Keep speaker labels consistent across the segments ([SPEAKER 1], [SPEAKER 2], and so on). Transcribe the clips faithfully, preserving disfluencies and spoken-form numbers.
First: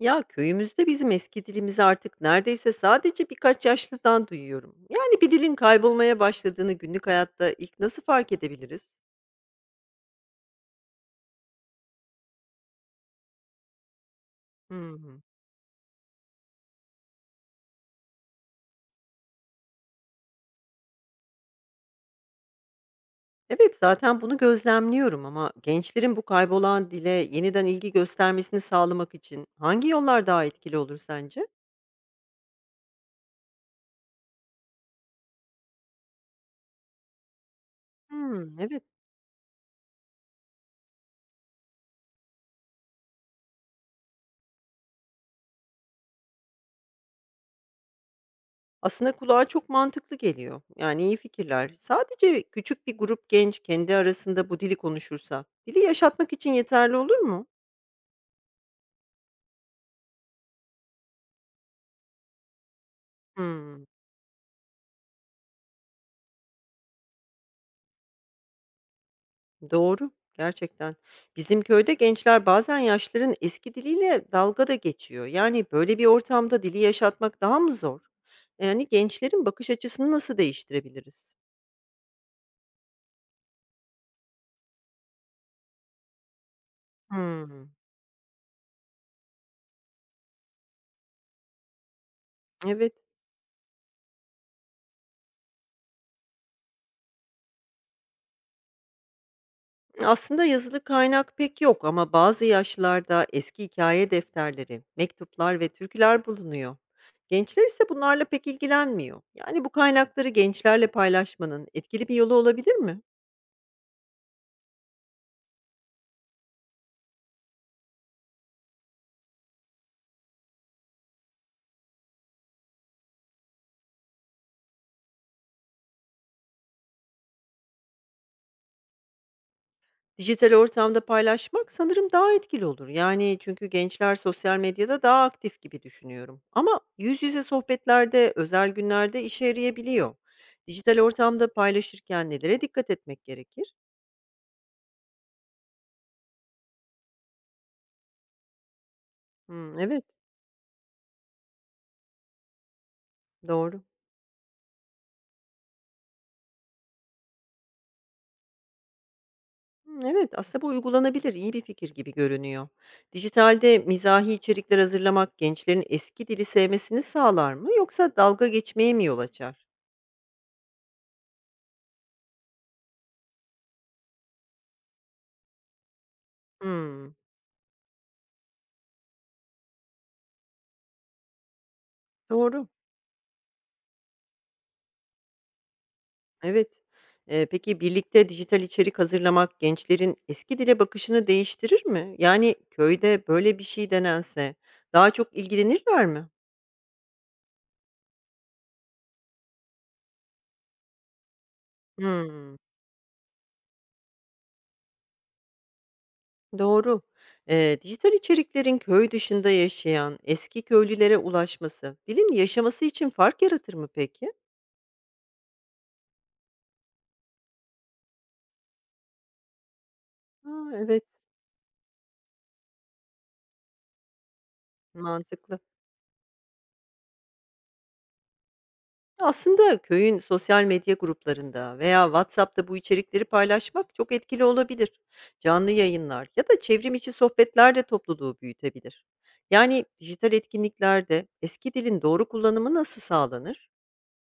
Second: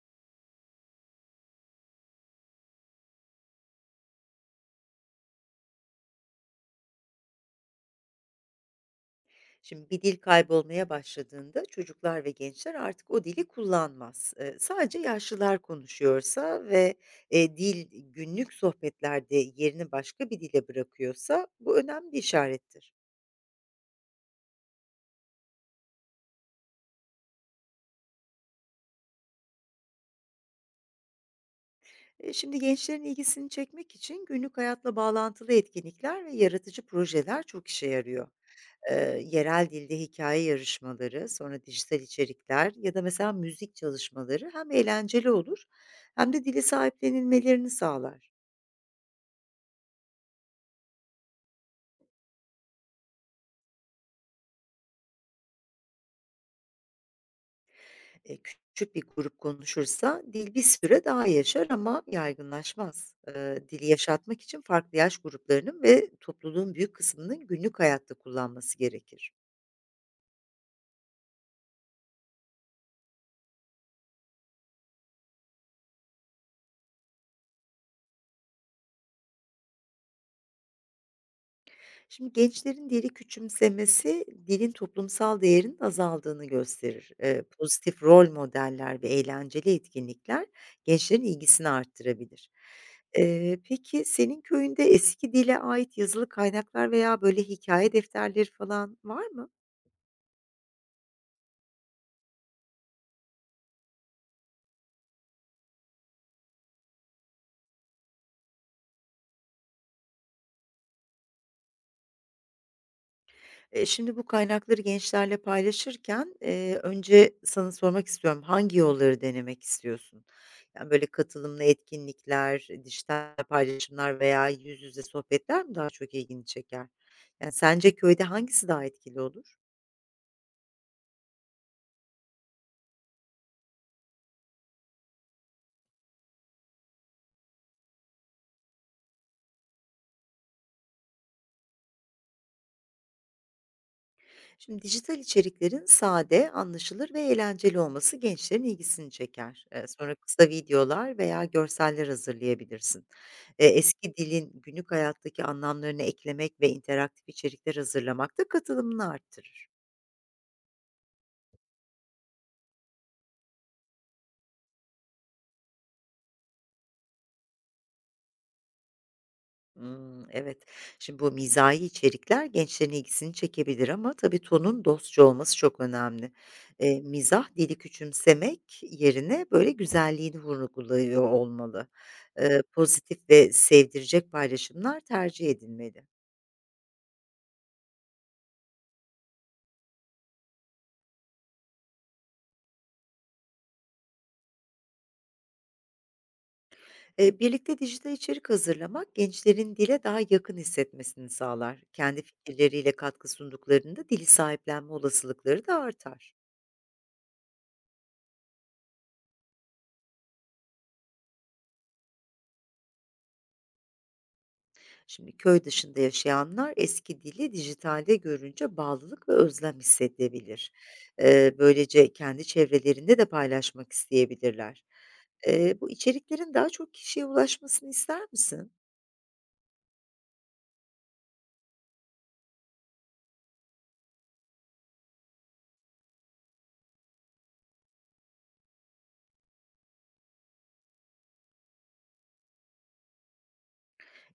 [SPEAKER 1] Ya köyümüzde bizim eski dilimizi artık neredeyse sadece birkaç yaşlıdan duyuyorum. Yani bir dilin kaybolmaya başladığını günlük hayatta ilk nasıl fark edebiliriz?
[SPEAKER 2] Şimdi bir dil kaybolmaya başladığında çocuklar ve gençler artık o dili kullanmaz. Eee, sadece
[SPEAKER 1] Hmm.
[SPEAKER 2] yaşlılar konuşuyorsa ve eee, dil günlük sohbetlerde yerini başka bir dile bırakıyorsa bu önemli bir işarettir.
[SPEAKER 1] Evet, zaten bunu gözlemliyorum ama gençlerin bu kaybolan dile yeniden ilgi göstermesini sağlamak için hangi yollar daha etkili olur sence?
[SPEAKER 2] Eee, şimdi gençlerin ilgisini çekmek için günlük hayatla bağlantılı etkinlikler ve yaratıcı projeler çok işe yarıyor.
[SPEAKER 1] Hmm, evet.
[SPEAKER 2] Eee, yerel dilde hikaye yarışmaları, sonra dijital içerikler ya da mesela müzik çalışmaları hem eğlenceli olur hem de dili sahiplenilmelerini sağlar.
[SPEAKER 1] Aslında kulağa çok mantıklı geliyor. Yani iyi fikirler. Sadece küçük bir grup genç kendi arasında bu dili konuşursa, dili yaşatmak için yeterli olur mu?
[SPEAKER 2] Eee, küçük bir grup konuşursa dil bir süre daha yaşar ama yaygınlaşmaz. Eee,
[SPEAKER 1] Hmm.
[SPEAKER 2] dili yaşatmak için farklı yaş gruplarının ve topluluğun büyük kısmının günlük hayatta kullanması gerekir.
[SPEAKER 1] Doğru, gerçekten. Bizim köyde gençler bazen yaşlıların eski diliyle dalga da geçiyor. Yani böyle bir ortamda dili yaşatmak daha mı zor? Yani gençlerin bakış açısını nasıl değiştirebiliriz?
[SPEAKER 2] Şimdi gençlerin dili küçümsemesi dilin toplumsal değerinin azaldığını gösterir. Eee,
[SPEAKER 1] Hmm,
[SPEAKER 2] pozitif rol modeller ve eğlenceli etkinlikler gençlerin ilgisini arttırabilir.
[SPEAKER 1] evet.
[SPEAKER 2] Eee, peki senin köyünde eski dile ait yazılı kaynaklar veya böyle hikaye defterleri falan var mı?
[SPEAKER 1] Aslında yazılı kaynak pek yok ama bazı yaşlarda eski hikaye defterleri, mektuplar ve türküler bulunuyor. Gençler ise bunlarla pek ilgilenmiyor. Yani bu kaynakları gençlerle paylaşmanın etkili bir yolu olabilir mi?
[SPEAKER 2] Eee, şimdi bu kaynakları gençlerle paylaşırken, eee, önce sana sormak istiyorum, hangi yolları denemek istiyorsun? Yani, böyle, katılımlı etkinlikler, dijital paylaşımlar veya yüz yüze sohbetler mi daha çok ilgini çeker? Yani, sence köyde hangisi daha etkili olur?
[SPEAKER 1] Dijital ortamda paylaşmak sanırım daha etkili olur. Yani çünkü gençler sosyal medyada daha aktif gibi düşünüyorum. Ama yüz yüze sohbetlerde, özel günlerde işe yarayabiliyor. Dijital ortamda paylaşırken nelere dikkat etmek gerekir?
[SPEAKER 2] Şimdi dijital içeriklerin sade, anlaşılır ve eğlenceli olması gençlerin ilgisini çeker.
[SPEAKER 1] Hmm,
[SPEAKER 2] Eee,
[SPEAKER 1] evet,
[SPEAKER 2] sonra kısa videolar veya görseller hazırlayabilirsin. Eee,
[SPEAKER 1] doğru.
[SPEAKER 2] eski dilin günlük hayattaki anlamlarını eklemek ve interaktif içerikler hazırlamak da katılımını arttırır.
[SPEAKER 1] Hmm, evet, aslında bu uygulanabilir, iyi bir fikir gibi görünüyor. Dijitalde mizahi içerikler hazırlamak gençlerin eski dili sevmesini sağlar mı yoksa dalga geçmeye mi yol açar?
[SPEAKER 2] Imm, evet. Şimdi bu mizahi içerikler gençlerin ilgisini çekebilir ama tabii tonun dostça olması çok önemli. Eee,
[SPEAKER 1] Hmm,
[SPEAKER 2] mizah dili küçümsemek yerine böyle güzelliğini vurguluyor olmalı. Eee,
[SPEAKER 1] doğru.
[SPEAKER 2] pozitif ve sevdirecek paylaşımlar tercih edilmeli.
[SPEAKER 1] Evet. Eee, peki birlikte dijital içerik hazırlamak gençlerin eski dile bakışını değiştirir mi? Yani köyde böyle bir şey denense daha çok ilgilenirler mi?
[SPEAKER 2] Eee, birlikte dijital içerik hazırlamak gençlerin dile daha yakın hissetmesini sağlar. Kendi
[SPEAKER 1] Hımm,
[SPEAKER 2] fikirleriyle katkı sunduklarında dili sahiplenme olasılıkları da artar.
[SPEAKER 1] doğru. Eee, dijital içeriklerin köy dışında yaşayan eski köylülere ulaşması dilin yaşaması için fark yaratır mı peki?
[SPEAKER 2] Şimdi köy dışında yaşayanlar eski dili dijitalde görünce bağlılık ve özlem
[SPEAKER 1] A,
[SPEAKER 2] hissedebilir.
[SPEAKER 1] evet,
[SPEAKER 2] Eee, böylece kendi çevrelerinde de paylaşmak isteyebilirler.
[SPEAKER 1] mantıklı.
[SPEAKER 2] Eee, bu içeriklerin daha çok kişiye ulaşmasını ister misin?
[SPEAKER 1] Aslında köyün sosyal medya gruplarında veya WhatsApp'ta bu içerikleri paylaşmak çok etkili olabilir. Canlı yayınlar ya da çevrim içi sohbetler de topluluğu büyütebilir. Yani dijital etkinliklerde eski dilin doğru kullanımı nasıl sağlanır?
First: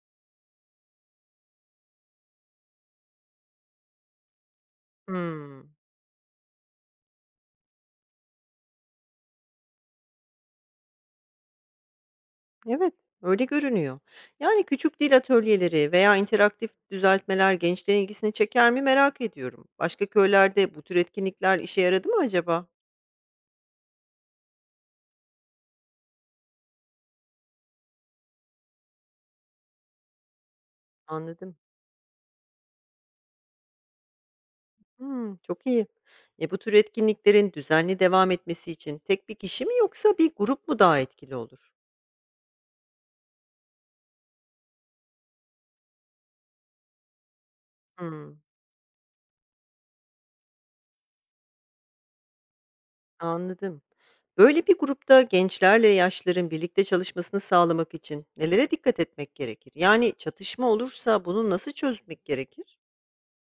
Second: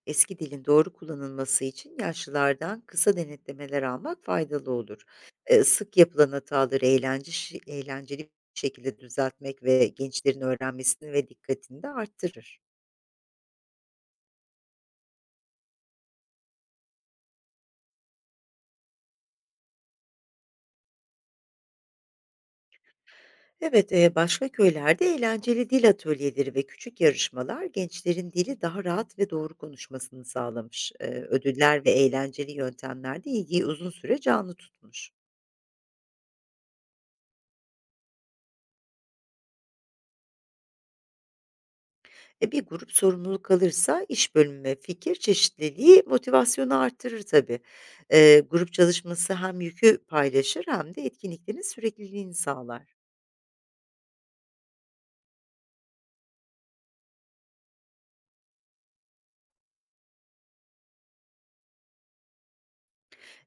[SPEAKER 2] Eski dilin doğru kullanılması için yaşlılardan kısa denetlemeler almak faydalı olur. Eee,
[SPEAKER 1] Hmm,
[SPEAKER 2] sık yapılan hataları eğlence, şi- eğlenceli bir şekilde düzeltmek ve gençlerin öğrenmesini ve dikkatini de arttırır.
[SPEAKER 1] evet, öyle görünüyor. Yani küçük dil atölyeleri veya interaktif düzeltmeler gençlerin ilgisini çeker mi merak ediyorum. Başka köylerde bu tür etkinlikler işe yaradı mı acaba?
[SPEAKER 2] Evet, eee, başka köylerde eğlenceli dil atölyeleri ve küçük yarışmalar gençlerin dili daha rahat ve doğru konuşmasını sağlamış. Eee,
[SPEAKER 1] Anladım.
[SPEAKER 2] ödüller ve eğlenceli yöntemler de ilgiyi uzun süre canlı tutmuş.
[SPEAKER 1] Hımm, çok iyi. E, bu tür etkinliklerin düzenli devam etmesi için tek bir kişi mi yoksa bir grup mu daha etkili olur?
[SPEAKER 2] E, bir grup sorumluluk alırsa iş bölümü ve fikir çeşitliliği motivasyonu artırır tabii.
[SPEAKER 1] Hımm,
[SPEAKER 2] Eee, grup çalışması hem yükü paylaşır hem de etkinliklerin sürekliliğini sağlar.
[SPEAKER 1] anladım. Böyle bir grupta gençlerle yaşlıların birlikte çalışmasını sağlamak için nelere dikkat etmek gerekir? Yani çatışma olursa bunu nasıl çözmek gerekir?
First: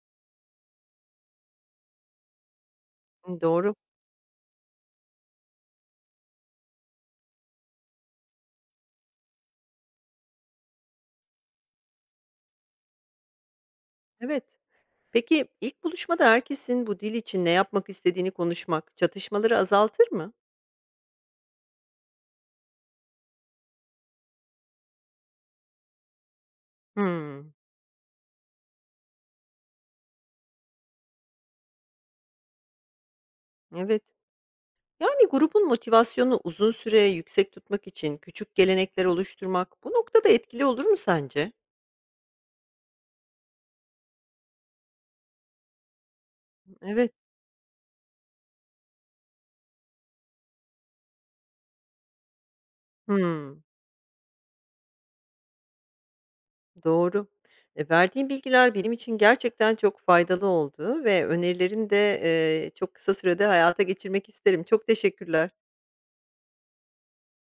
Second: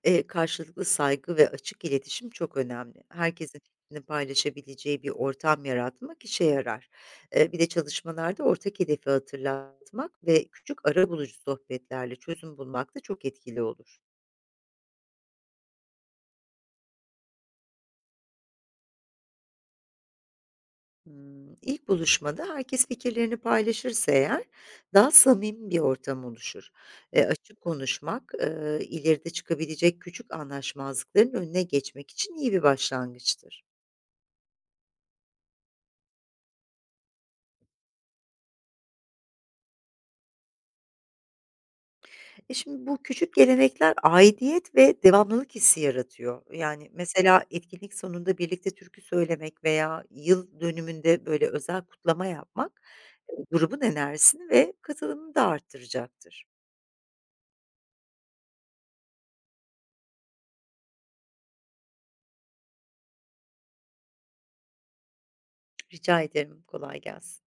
[SPEAKER 2] Eee, karşılıklı saygı ve açık iletişim çok önemli.
[SPEAKER 1] Hımm,
[SPEAKER 2] Herkesin
[SPEAKER 1] doğru.
[SPEAKER 2] fikrini paylaşabileceği bir ortam yaratmak işe yarar. Eee, bir de çalışmalarda ortak hedefi hatırlatmak ve küçük arabulucu sohbetlerle çözüm bulmak da çok etkili olur.
[SPEAKER 1] Evet. Peki ilk buluşmada herkesin bu dil için ne yapmak istediğini konuşmak çatışmaları azaltır mı?
[SPEAKER 2] Imm, ilk buluşmada herkes fikirlerini paylaşırsa eğer daha samimi bir ortam oluşur. Eee,
[SPEAKER 1] Hımm,
[SPEAKER 2] açık konuşmak, eee, ileride çıkabilecek küçük anlaşmazlıkların önüne geçmek için iyi bir başlangıçtır.
[SPEAKER 1] evet. Yani grubun motivasyonu uzun süre yüksek tutmak için küçük gelenekler oluşturmak bu noktada etkili olur mu sence?
[SPEAKER 2] E, şimdi bu küçük gelenekler aidiyet ve devamlılık hissi yaratıyor. Yani,
[SPEAKER 1] Evet.
[SPEAKER 2] mesela etkinlik sonunda birlikte türkü söylemek veya yıl dönümünde, böyle, özel kutlama yapmak, eee,
[SPEAKER 1] Hmm,
[SPEAKER 2] grubun enerjisini ve katılımını da arttıracaktır.
[SPEAKER 1] doğru. E, verdiğin bilgiler benim için gerçekten çok faydalı oldu ve önerilerini de e, çok kısa sürede hayata geçirmek isterim. Çok teşekkürler.
[SPEAKER 2] Rica ederim, kolay gelsin.